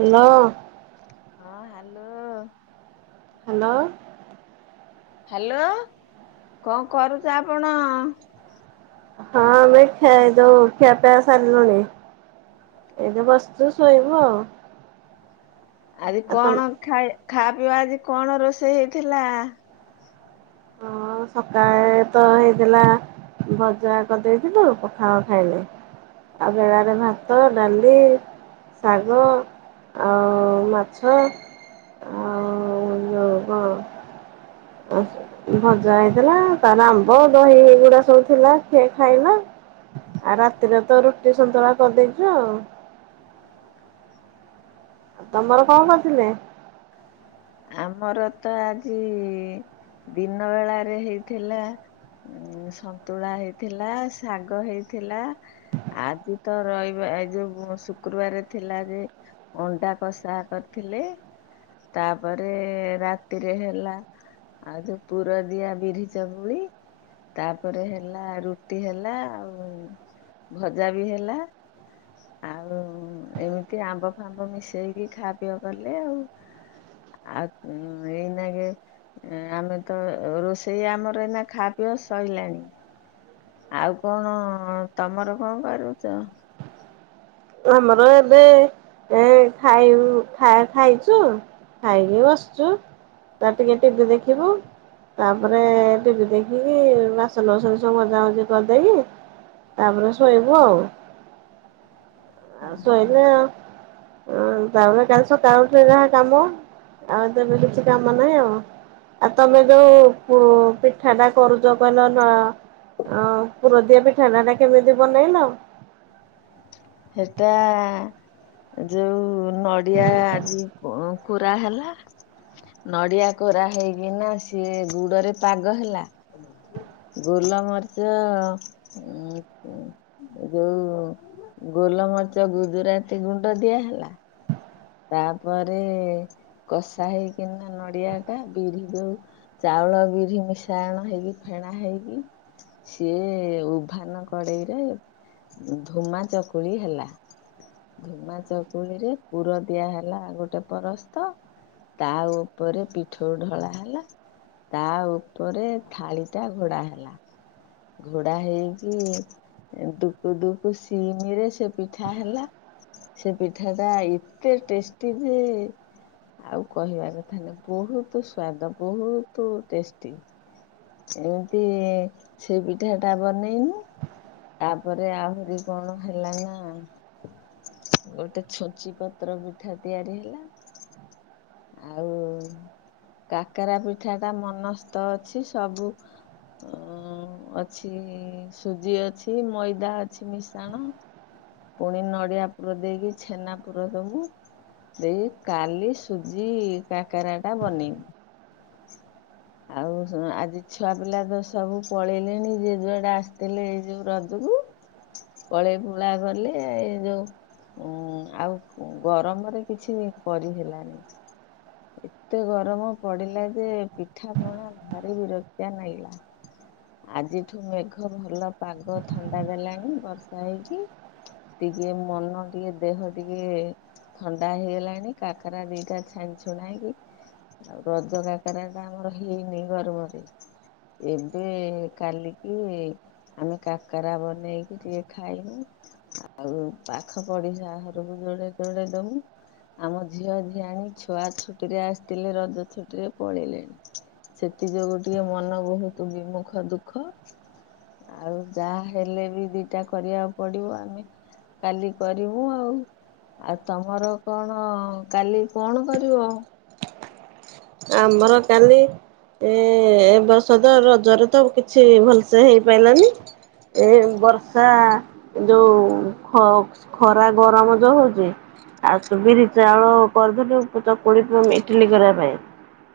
Hello. ହଁ hello. Hello. Hello, କଣ କରୁଚ ଆପଣ? ହଁ ଆମେ ଖା-ଯୋଉ ଖିଆ ପିଆ ସରଲାଣି। ଏଇବେ ବସିଛୁ ଶୋଇବୁ ଆଉ ଆଜି ଆଉ ତମେ କଣ ଖାଇ ଖାଇବା ପିଇବା ଆଜି କଣ ରୋଷେଇ ହେଇଥିଲା? ହଁ ସକାଳେ ତ ହେଇଥିଲା ଭଜା କରିଦେଇଥିଲୁ ପଖାଳ ଖାଇଲେ। ଆଉ ବେଳାରେ ଭାତ ଡାଲି ଶାଗ ଆଉ ମାଛ ଆ [inaudible] ଭଜା ହେଇଥିଲା ତାର ଆମ୍ବ ଦହିଗୁଡା ସବୁ ଥିଲା ସିଏ ଖାଇଲା। ଆଉ ରାତିରେ ତ ରୁଟି ସନ୍ତୁଳା କରିଦେଇଛୁ ଆଉ। ତମର କଣ କରଥିଲେ? ଆମର ତ ଆଜି ଦିନ ବେଳାରେ ହେଇଥିଲା ଉ ସନ୍ତୁଳା ହେଇଥିଲା ଶାଗ ହେଇଥିଲା ଆଜି ତ ରହିବ ଏଇ ଯୋ ଶୁକ୍ରବାର ଥିଲା ଯେ ଅଣ୍ଡା କଷା କରିଥିଲେ ତା ତାପରେ ରାତିରେ ହେଲା ଆଉ ଯୋଉ ପୁରଦିଆ ବିରି ଚକୁଳି ତାପରେ ହେଲା ରୁଟି ହେଲା ଆଉ ଭଜା ବି ହେଲା ଆଉ ଏମିତି ଆମ୍ବ ଫାମ୍ବ ମିଶେଇକି ଖାଆ ପିଅ କଲେ ଆଉ ଆଉ ଏଇନାାଗେ ଆମେ ତ ରୋଷେଇ ଆମର ଏଇନା ଖାପିଅ ସଇଲାଣି। ଆଉ କଣ ତମର କଣ କରୁଚ ଆମର ଏବେ ଏ ଖାବୁ ଖାଇ ଖାଇଚୁ ଖାଇକି ବସୁଛୁ ତ ଟିକେ ଟିବି ଦେଖିବୁ ତାପରେ ଟିଭି ଦେଖିକି ବାସନସନ ସବୁ ମଜା ମଜି କରିଦେଇକି ତାପରେ ଶୋଇବୁ ଆଉ ଆ ଶୋଇଲେ ଆ ତାପରେ କାଲି ସ ତାଉରେ ଯାହା କାମ ଆଉ ତେବେ କିଛି କାମ ନାହିଁ ଆଉ।। ଆଉ ତମେ ଯୋଉ ପିଠାଟା କରୁଛ କହିଲ ନ ଆ ପୁରଦିଆ ପିଠାଣାା ଟା କେମିତି ବନେଇଲା ଆଉ। ହେଟା ଯୋଉ ନଡିଆ ଆଜି କୋ କୋରା ହେଲା ନଡିଆ କୋରା ହେଇକିନା ସିଏ ଗୁଡରେ ପାଗ ହେଲା। ଗୋଲମରିଚ ଉ ଯୋଉ ଗୋଲମରିଚ ଗୁଜୁରାତି ଗୁଣ୍ଡ ଦିଆହେଲା। ତାପରେ କଷା ହେଇକିନା ନଡିଆ ଟା ବିରି ଯୋଉ ଚାଉଳ ବିରି ମିଶାାୟଣ ହେଇକି ଫେଣା ହେଇକି ସିଏ ଉଭାନ କଡ଼େଇରେ ଧୂମା ଚକୁଳି ହେଲା। ଧୂମା ଚକୁଳିରେ ପୁର ଦିଆ ହେଲା ଗୋଟେ ପରସ୍ତ ତା ଉପରେ ପିଠୋଉ ଢଳା ହେଲା। ତା ଉପରେ ଥାଳି ଟା ଘୋଡ଼ା ହେଲା। ଘୋଡ଼ା ହେଇଚି ଦୁକୁ ଦୁକୁ ସିମିରେ ସେ ପିଠା ହେଲା ସେ ପିଠା ଟା ଇ ଏ ଟେଷ୍ଟି ଯେ ଆଉ କହିବା କଥା ବହୁତ ସ୍ଵାଦ ବହୁତ ଟେଷ୍ଟି। ଜେନ୍ତି ସେଇ ପିଠା ଟା ବନେଇନୁ। ତାପରେ ଆହୁରି କଣ ହେଲା ନା ଗୋଟେ ଛଚି ପ ପତ୍ର ପିଠା ତିଆରି ହେଲା ଆଉ। କାକରା ପିଠା ଟା ମନସ୍ଥ ଅଛି ସବୁ। ଓଁ ଅଛି ସୁଜି ଅଛି ମଇଦା ଅଛି ମିଶାଣ। ପୁଣି ନଡିଆ ପୁର ଦେଇକି ଛେନା ପୁ ର ଦବୁ ଦେଇକି କାଲି ସୁଜି କାକରା ଟା ବନେଇମି। [unintelligible] ଆଉ [unintelligible] ଆଜି ଛୁଆ ପିଲା ତ ସବୁ ପଳେଇଲେଣି ଯିଏ ଯୁଆଡେ ଆସିଥିଲେ ଏଇ ଯୋଉ ର [unintelligible] ପଳେଇ ପୁଳା କଲେ ଏ ଯୋଉ। ଉଁ ଆଉ ଉଁ ଗରମରେ କିଛି କରିହେଲାନି। ଏତେ ଗରମ ପଡିଲା ଯେ ପିଠା ପଣା ଭାରି ବିରକ୍ତିଆ ନାଗୀଲା। ଆଜିଠୁ ମେଘ ଭଲ ପାଗ ଥଣ୍ଡା ଦେଲାଣିି ବର୍ଷା ହେଇକି। ଟିକେ ମନ ଟିକେ ଦେହ ଟିକେ। ଥଣ୍ଡା ହେଇଗଲାଣି କାକାରା ଦିଟା ଛାଣି ଛୁଣାଇକି ଆଉ ରଜ କା କାରା ଟା ଆମର ହେଇନି ଗରମରେ ଏବେ କାଲିକି। ଆମେ କାକାରା ବନେଇକି ଟିକେ ଖାଇମୁ। ଆଉ ପାଖ ପଡିଶାଘରକୁ ଯୋଡେ ଯୋଡେ ଦମୁ। ଆମ ଝିଅ, ଝିଆଣୀ, ଛୁଆ ଛୁଟିରେ ଆସିଥିଲେ ରଜ ଛୁଟିରେ। ପଳେଇଲେଣି ସେଥି ଯୋଗୁଁ ଟିକେ ମନ ବହୁତ ବିମୁଖ ଦୁଃଖ। ଆଉ ଯାହା ହେଲେ ବି ଦିଟା କରିବାକୁ ପଡିବ ଆମେ। କାଲି କରିବୁ ଆଉ। ଆଉ ତମର କଣ କାଲି କଣ କରିବ? ଆମର କାଲି। ଏ ଏ ବର୍ଷ ତ ରଜରେ ତ କିଛି ଭଲସେ ହେଇପାରିଲାନି। ଏ ବର୍ଷା। ଯୋଉ ଖ-ଖରା, ଗରମ ଯୋଉ ହଉଛି। ଆଉ ତୁ ବିରି, ଚାଉଳ କରିଦେଲୁ ଉ ଚକୁଳି [unintelligible] ଇଟିଲି କରିବା ପାଇଁ।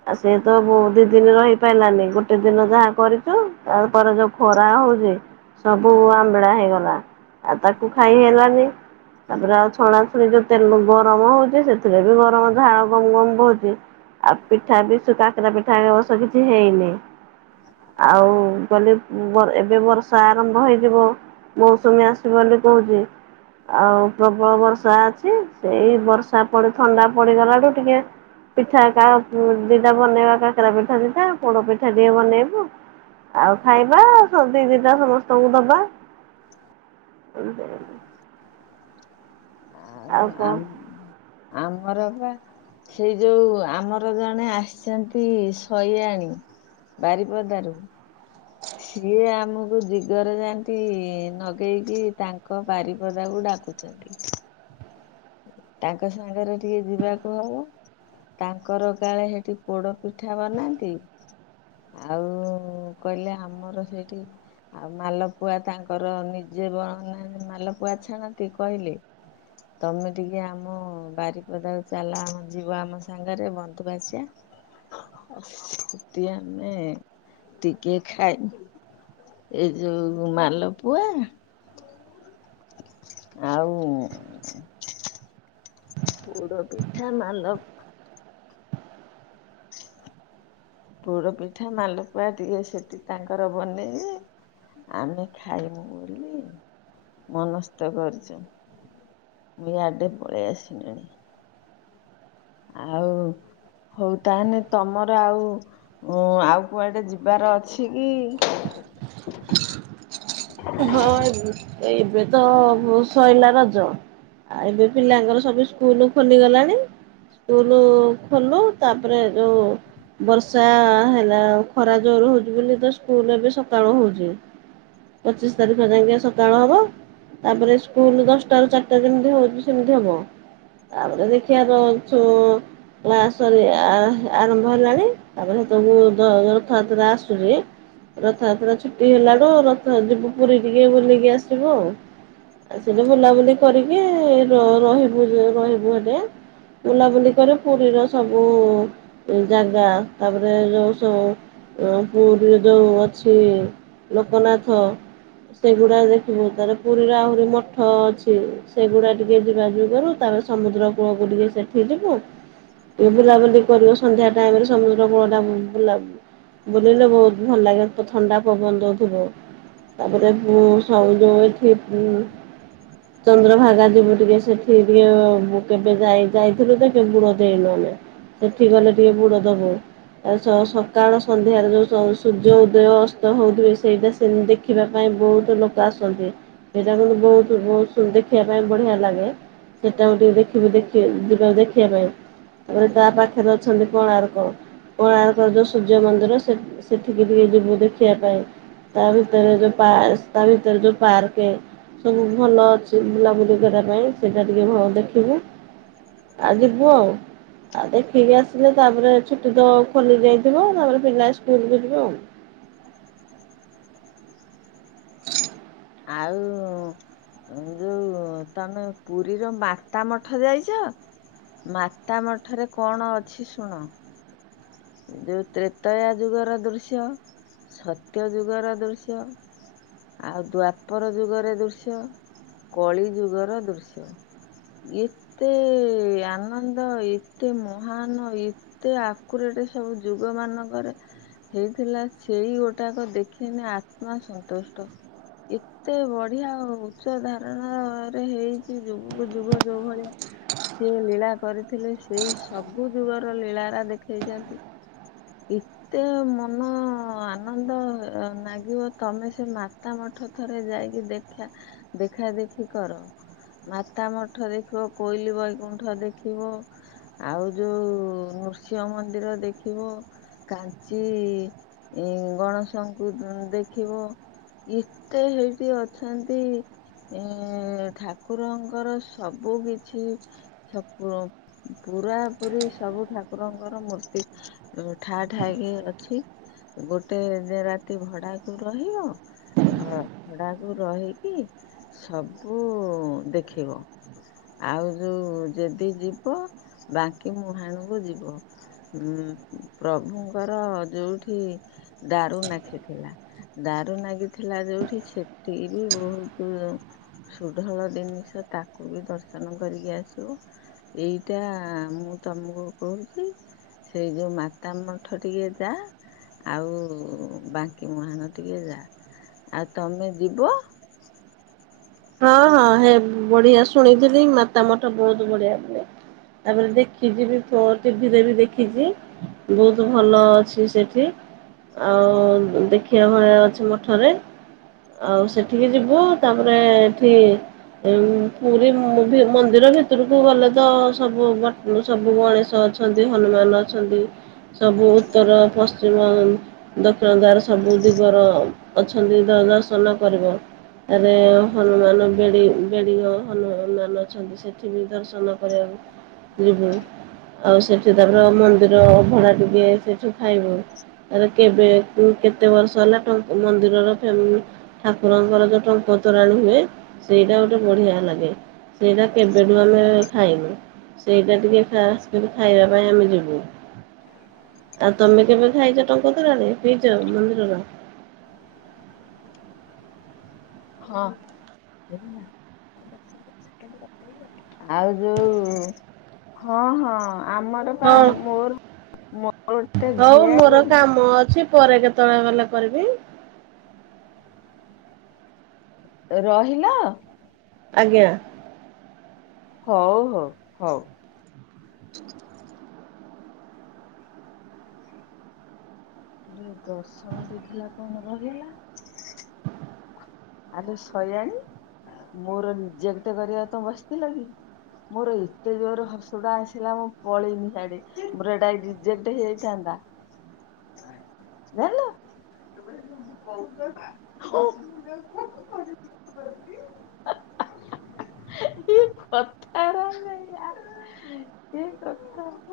ଆଉ ସିଏ ତ ବୋହୂ ଦି ଦିନ ରହିପାରିଲାନି ଗୋଟେ ଦିନ ଯାହା କରିଛୁ ତାପରେ ଯୋଉ ଖରା ହଉଛି। ସବୁ ଆମ୍ବିଳା ହେଇଗଲା ଆଉ ତାକୁ ଖାଇ ହେଲାନି। ତାପରେ ଆଉ ଛଣା ଛୁଣି ଯୋଉ ତେଲ ଗରମ ହଉଛି ସେଥିରେ ବି ଗରମ ଝାଳ ଗମ ଗମ ବୋହୁଛି। ଆଉ ପିଠା ବି ସେ କାକାରା ପିଠା ଏ ବର୍ଷ କିଛି ହେଇନି। ଆଉ [unintelligible] ଉଁ ବ ଏବେ ବର୍ଷା ଆରମ୍ଭ ହେଇଯିବ। ମୌସୁମୀ ଆସିବ ବୋଲି କହୁଛି। ଆଉ ପ୍ରବଳ ବର୍ଷା ଅଛି ସେଇ ବର୍ଷା ପଡି ଥଣ୍ଡା ପଡିଗଲାଠୁ ଟିକେ। ପିଠା କା ଉଁ ଦିଟା ବନେଇବା କାକାରା ପିଠା ଦିଟା ପୋଡ ପିଠା ଟିକେ ବନେଇବୁ। ଆଉ ଖାଇବା ସମସ୍ତିଙ୍କି ଦିଟା ସମସ୍ତଙ୍କୁ ଦବା। [unintelligible] ଆଉ ଆମ ଆମର ପା। ସେଇ ଯୋଉ ଆମର ଜଣେ ଆସିଛନ୍ତି ଶୟାଣି। ବାରିପଦାରୁ। ସିଏ ଆମକୁ ଦିଗର ଯାନ୍ତି ନଗେଇକି ତାଙ୍କ ବାରିପଦାକୁ ଡାକୁ ଚନ୍ତି। ତାଙ୍କ ସାଙ୍ଗରେ ଟିକେ ଯିବାକୁ ହବ। ତାଙ୍କର କାଳେ ହେଠି ପୋଡ଼ ପିଠା ବନାନ୍ତି। ଆଉ କହିଲେ ଆମର ସେଇଠି। ଆଉ ମାଲପୁଆ ତାଙ୍କର ନିଜେ ବ ମାଲପୁଆ ଛାଣନ୍ତି କହିଲେ। ତମେ ଟିକେ ଆମ ବାରିପଦାକୁ ଚାଲ ଆମ ଯିବ ଆମ ସାଙ୍ଗରେ ବନ୍ଧୁ ବାସିବା। ସେଟି ଆମେ ଟିକେ ଖାଇ ଏଇ ଯୋଉ ମାଲପୁଆ। ଆଉ ପୋଡ଼ ପିଠା ମାଲ ପୋଡ଼ ପିଠା ମାଲପୁଆ ଦିଅ ସେଠି ତାଙ୍କର ବନେଇବେ। ଆମେ ଖାଇମୁ ବୋଲି ମାନସ୍ତ କରିଛୁ। ବି ଆଡେ ପଳେଇ ଆସି ନିଣୀ। ଆଉ ହଉ ତାହେନେ ତମର ଆଉ ଆଉ କୁଆଡ଼େ ଯିବାର ଅଛି କି? ହଁ [unintelligible] ଏବେ ତ ଶଇଲା ରଜ। ଆଉ ଏବେ ପିଲାଙ୍କର ସବୁ ସ୍କୁଲ ଖୋଲିଗଲାଣି। ସ୍କୁଲୁ ଖୋଲୁ ତାପରେ ଯୋଉ ବର୍ଷା ହେଲା ଖରା ଜୋର ହଉଛି ବୋଲି ତ ସ୍କୁଲ ଏବେ ସକାଳୁ ହଉଛି। ପଚିଶି ତାରିଖ ଯାଇକେଁ ସକାଳ ହବ। ତାପରେ ସ୍କୁଲ ଦଶଟାରୁ ଚାରିଟା ଯେମିତି ହଉଛି ସେମିତି ହବ। ତାପରେ ଦେଖିବା ରହୁଛୁ [unintelligible] ଆ ଆରମ୍ଭ ହେଲାଣି ତାପରେ ସେତବେଳକୁ ର ରଥଯାତ୍ରା ଆସୁଛି। ରଥଯାତ୍ରା ଛୁଟି ହେଲାଠୁ ରଥରେ ଯିବୁ ପୁରୀ ଟିକେ ବୁଲିକି ଆସିବୁ ଆଉ। ଆ ସେଠୀ ବୁଲାବୁଲି କରିକି ର ରହିବୁ ରହିବୁ ହେଲେ। ବୁଲାବୁଲି କରେ ପୁରୀରେ ସବୁ ଜାଗା ତାପରେ ଯୋଉ ସୋ ଏ ପୁରୀରେ ଯୋଉ ଅଛି ଲୋକନାଥ। ସେଗୁଡ଼ା ଦେଖିବୁ ତାଲେ ପୁରୀରେ ଆହୁରି ମଠ ଅଛି। ସେଗୁଡ଼ା ଟିକେ ଯିବା ଜି କରୁ ତାପରେ ସମୁଦ୍ର କୂଳକୁ ଟିକେ ସେଠି ଯିବୁ। ଏ ବୁଲାବୁଲି କରିବ ସନ୍ଧ୍ୟା ଟାଇମ୍ ରେ ସମୁଦ୍ର କୁଳ ଟା ବୁଲା ବୁଲିଲେ ବହୁତ ଭଲ ଲାଗେ ତ ଥଣ୍ଡା ପବନ ଦଉଥିବ। [unintelligible] [inaudible] ଚନ୍ଦ୍ରଭାଗା ଯିବୁ ଟିକେ ସେଠି ଟିକେ କେବେ ଯାଇ ଯାଇଥିଲୁ ତ କେ ବୁଡ଼ ଦେଇନୁ ଆମେ। ସେଠି ଗଲେ ଟିକେ ବୁଡ଼ ଦବୁ। ଆ ସ ସକାଳ ସନ୍ଧ୍ୟାରେ ଯଉ ସ ସୂର୍ଯ୍ୟ ଉଦୟ ଅସ୍ତ ହଉଥିବେ ସେଇଟା [unintelligible] ଦେଖିବା ପାଇଁ ବହୁତ ଲୋକ ଆସନ୍ତି ସେଇଟା କିନ୍ତୁ ବହୁତ ବହୁ ତୁ ଦେଖିବା ପାଇଁ ବଢ଼ିଆ ଲାଗେ ସେଟାକୁ ଟିକେ ଦେଖିବି ଦେଖ ଯିବା ଦେଖିବା ପାଇଁ। ତାପରେ ତା ପାଖରେ ଅଛନ୍ତି କୋଣାର୍କ। କୋଣାର୍କ ଜୋଉ ସୂର୍ଯ୍ୟ ମନ୍ଦିର ସେ ସେଠିକି ଟିକେ ଯିବୁ ଦେଖିବା ପାଇଁ। ତା ଭିତରେ ଯୋ ପା ତା ଭିତରେ ଯୋଉ ପର୍କେ। ସବୁ ଭଲ ଅଛି ବୁଲାବୁଲି କରିବା ପାଇଁ ସେଇଟା ଟିକେ ଭ ଦେଖିବୁ। ଆ ଯିବୁ ଆଉ। ଆଉ ଦେଖିକି ଆସିଲେ ତାପରେ ଛୁଟି ତ ଖୋଲି ଯାଇଥିବ ତାପରେ ପିଲା ସ୍କୁଲକୁ ଯିବେ ଆଉ। [inaudible] ଆଉ ଯୋଉ ତମେ ପୁରୀର ମାତା ମଠ ଯାଇଛ? ମାତା ମଠରେ କଣ ଅଛି ଶୁଣ। ଯୋଉ ତ୍ରେତୟା ଯୁଗର ଦୃଶ୍ୟ ସତ୍ୟ ଯୁଗର ଦୃଶ୍ୟ, ଆଉ ଦ୍ୱା ଦ୍ୱାପର ଯୁଗରେ ଦୃଶ୍ୟ, କଳି ଯୁଗର ଦୃଶ୍ୟ। ଇଏ ଏତେ ଆନନ୍ଦ ଏତେ ମହାନ, ଏ ଏତେ ଆକୁରେଟ ସବୁ ଯୁଗ ମାନଙ୍କରେ। ହେଇଥିଲା। ସେଇ ଗୋଟାକ ଦେଖିନି ଆତ୍ମା ସନ୍ତୁଷ୍ଟ। ଏକ ଏତେ ବଢିଆ ଆଉ ଉଚ୍ଚ ଧାରଣା ରେ ହେଇଛି ଯେ ଯୁଗ ଯୋଉ ଭଳିଆ ସେଇ ଲୀଳା କରିଥିଲେ ସେଇ ସବୁ ଯୁଗର ଲୀଳାରା ଦେଖେଇଛନ୍ତି। [unintelligible] ଏତେ ମନ ଆନନ୍ଦ ନାଗିବ। ତମେ ସେ ମାତା ମଠ ଥରେ ଯାଇକି ଦେଖିଆ ଦେଖା ଦେଖି କର। ମାତା ମଠ ଦେଖିବ, କୋଇଲି ବୈକୁଣ୍ଠ ଦେଖିବ। ଆଉ ଯୋଉ ନୃସିଂହ ମନ୍ଦିର ଦେଖିବ। କାଞ୍ଚି ଏଁ ଗଣେଶଙ୍କୁ ଉଁ ଦେଖିବ ଏ ଏତେ ହେଇକି ଅଛନ୍ତି। ଏଁ ଠାକୁରଙ୍କର ସବୁ କିଛି [unintelligible] ପୁରାପୁରି ସବୁ ଠାକୁରଙ୍କର ମୂର୍ତ୍ତି। ଉଁ ଠା ଠା କି ଅଛି। ଗୋଟେ ରାତି ଭଡାକୁ ରହିବ। ଘ ଭଡ଼ାକୁ ରହିକି ସବୁ ଦେଖିବ। ଆଉ ଯୋଉ ଯଦି ଯିବ ବାଙ୍କି ମୁହାଣକୁ ଯିବ। ଉଁ ପ୍ରଭୁଙ୍କର ଯଉଠି ଦାରୁ ନାଖିଥିଲା। ଦାରୁ ନାଗିଥିଲା ଯୋଉଠି ସେଠିକି ବି ବହୁତୁ ସୁଢଳ ଜିନିଷ ତାକୁ ବି ଦର୍ଶନ କରିକି ଆସିବ। ଏଇଟା ମୁଁ ତମକୁ କହୁଛି। ସେଇ ଯୋଉ ମାତା ମଠ ଟିକେ ଯା। ଆଉ ବାଙ୍କି ମୁହାଣ ଟିକେ ଯା। ଆଉ ତମେ ଯିବ। ହଁ ହଁ ହେ ବଢିଆ ଶୁଣିଥିଲି। ମାତା ମଠ ବହୁତ ବଢିଆ। ତାପରେ ଦେଖିଛି ବି ଥ ଟିଭିରେ ବି ଦେଖିଛି। ବହୁତ ଭଲ ଅଛି ସେଠି। ଆଉ ଦେଖିବା ଭଳିଆ ଅଛି ମଠରେ। ଆଉ ସେଠିକି ଯିବୁ ତାପରେ ଏଠି ଆଉ ପୁରୀ ମ ମନ୍ଦିର ଭିତରକୁ ଗଲେ ତ ସବୁ ବା ମାନେ ସବୁ ଗଣେଶ ଅଛନ୍ତି। ହନୁମାନ ଅଛନ୍ତି। ସବୁ ଉତ୍ତର, ପଶ୍ଚିମ ଦକ୍ଷିଣ ଦ୍ୱାରରେ ସବୁ ଦିଗର ଅଛନ୍ତି ଦ ଦର୍ଶନ କରିବ। ତାରେ ହନୁମାନ ବେଡ଼ି ବେଡ଼ିଙ୍ଗ ହନୁମାନ ଅଛନ୍ତି ସେଠି ବି ଦର୍ଶନ କରିବାକୁ ଯିବୁ ଆଉ ସେଠି ତାପର ମନ୍ଦିର ଅଭଡା ଟିକେ ସେଠି ଖାଇବୁ। କେବେ ଉଁ କେତେ ବର୍ଷ ହେଲା ମନ୍ଦିରର ଠାକୁରଙ୍କର ଯୋଉ ଟଙ୍କ ତୋରାଣି ହୁଏ ସେଇଟା ଗୋଟେ ବଢିଆ ଲାଗେ। ସେଇଟା କେବେଠୁ ଆମେ ଖାଇନୁ। ସେଇଟା ଟିକେ ଖାସ କିରି ଖାଇବା ପାଇଁ ଆମେ ଯିବୁ। ଆଉ ତମେ କେବେ ଖାଇଛ ଟଙ୍କ ତୋରାଣି ପିଇଚ ମନ୍ଦିରର? [unintelligible] ଟିକେନାକୁ କଥା ହେଇକି କାଟି, ଆଉ ଯୋଉ ହଁ ହଁ ଆମର ହଁ [unintelligible] ମୋର-ମୋର ଗୋଟେ ଝିଆରି ମ ଅଛି [inaudible] ପରେ କେତବେଳେ ଗଲେ କରିବି। ରହିଲ। ଆଜ୍ଞା। ହଉ-ହଉ-ହଉ। [inaudible] ଗର୍ଷଣ ଦ ଥିଲା କଣ ଭଲ ହେଲା। ଆରେ ଶଇଆଣି ମୋର ନିଜେ ଗୋଟେ କରିବା ତ ବସିଥିଲ କି ମୋର ଏତେ ଜୋର୍ ହସୁଟା ଆସିଲା ମୁଁ ପଳେଇନି ଶାଢୀ ମୋର ଏଇଟା ରିଜେକ୍ଟ ହେଇଯାଇଥାନ୍ତା। ନଲ [inaudible] [inaudible] [inaudible] କି କଥା